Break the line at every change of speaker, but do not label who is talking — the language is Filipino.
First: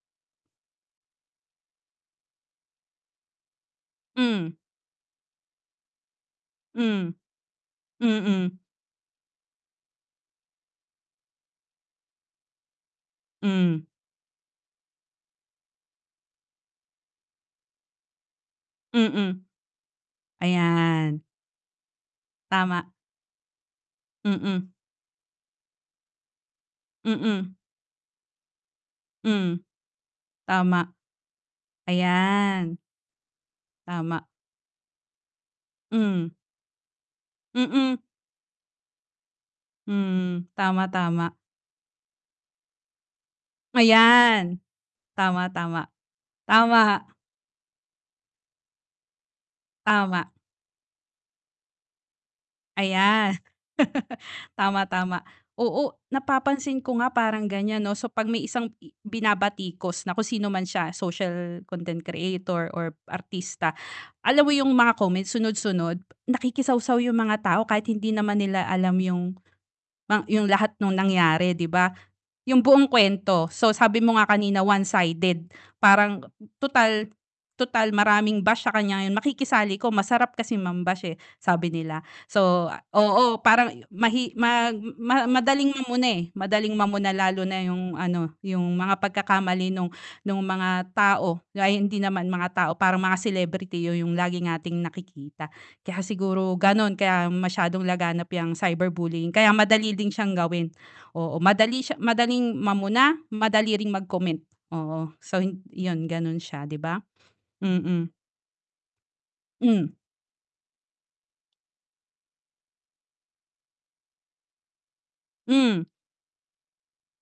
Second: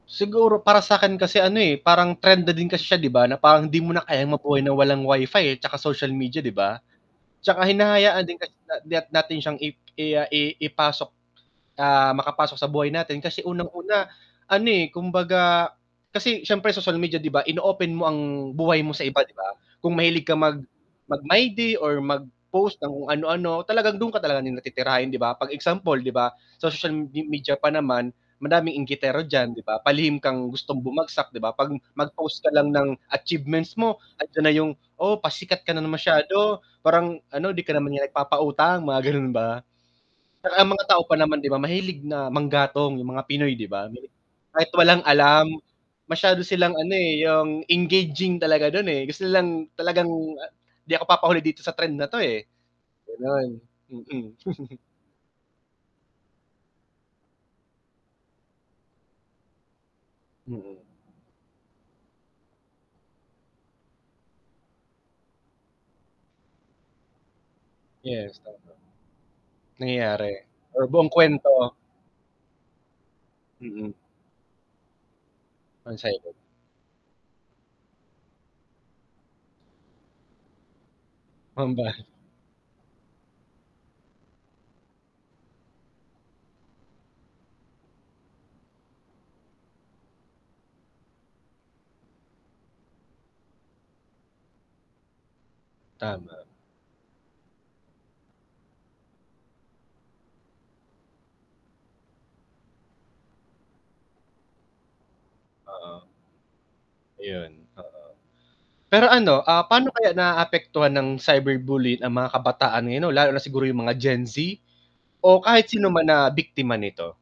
Siguro para sa akin kasi ano, eh, parang trend na din kasi siya 'di ba na parang di mo na kayang
Hmm.
mabuhay na walang Wi-Fi, eh, tsaka social media, 'di ba?
Hmm,
'Tsaka hinahayaan din kasi
mm.
nat natin siyang i i ah i ipasok, ah, makapasok sa buhay natin kasi
Hmm.
unang-una ano, eh, kumbaga kasi siyempre social media 'di ba, in-open mo ang buhay mo sa iba 'di
Mm,
ba? Kung mahilig ka mag
ayan.
mag-my day or mag-post
Tama.
ng kung ano-ano, talagang dun ka talaga nila
Mm.
titirahin 'di ba? Pag example 'di ba, sa social me
Mm.
media pa naman madaming inggitero diyan,
Hmm,
'di ba? Palihim kang gustong
tama.
bumagsak 'di ba, pag mag-post ka lang
Ayan
ng achievements mo
Tama.
andiyan na yung, "Oh, pasikat ka na
Hmm.
masyado," parang ano, "Di ka naman
Mm.
nagpapautang," mga gano'n ba.
Hmm,
Ang mga
tama,
tao pa
tama.
naman 'di ba, mahilig na manggatong yung mga Pinoy 'di ba,
Ayan,
kahit walang
tama,
alam
tama,
masyado silang
tama.
ano, eh, yung engaging talaga dun, eh, gusto lang talagang
Tama.
'di ako papahuli dito sa trend na 'to, eh,
Ayan,
gano'n, mm.
tama, tama, oo, napapansin ko nga parang gan'yan 'no, so pag may isang i binabatikos na kung sino man
Mm.
siya, social content creator or artista. Alam mo yung mga comments, sunod-sunod nakikisawsaw yung mga tao kahit hindi
Yes,
naman nila
oo.
alam yung mang
Nangyayari
yung lahat
or
nung
buong
nangyari 'di
kuwento.
ba, yung buong kwento. So,
Mm.
sabi mo nga kanina one sided
1
parang,
second.
"Tutal, tutal maraming bash sa kanya ngayon makikisali 'ko masarap kasi mam-bash, eh," sabi nila.
Pam-bash.
So, oo, parang mahi mag ma madaling mamuna, eh, madaling mamuna lalo na yung ano yung mga pagkakamali nung, nung mga tao ay hindi naman mga tao parang mga celebrity yung lagi nating nakikita. Kaya
Tama.
siguro gano'n kaya masyadong laganap yang cyberbullying kaya madali din siyang gawin, oo madali siya, madaling mauna madali ring mag-comment, oo so
Oo.
'yon gano'n siya 'di ba?
Ayun, oo
Mm.
pero ano, ah, paano
Hmm.
kaya naapektuhan ng cyberbullying ang mga kabataan ngayon lalo na siguro yung mga Gen Z o kahit
Hmm.
sino man na biktima nito?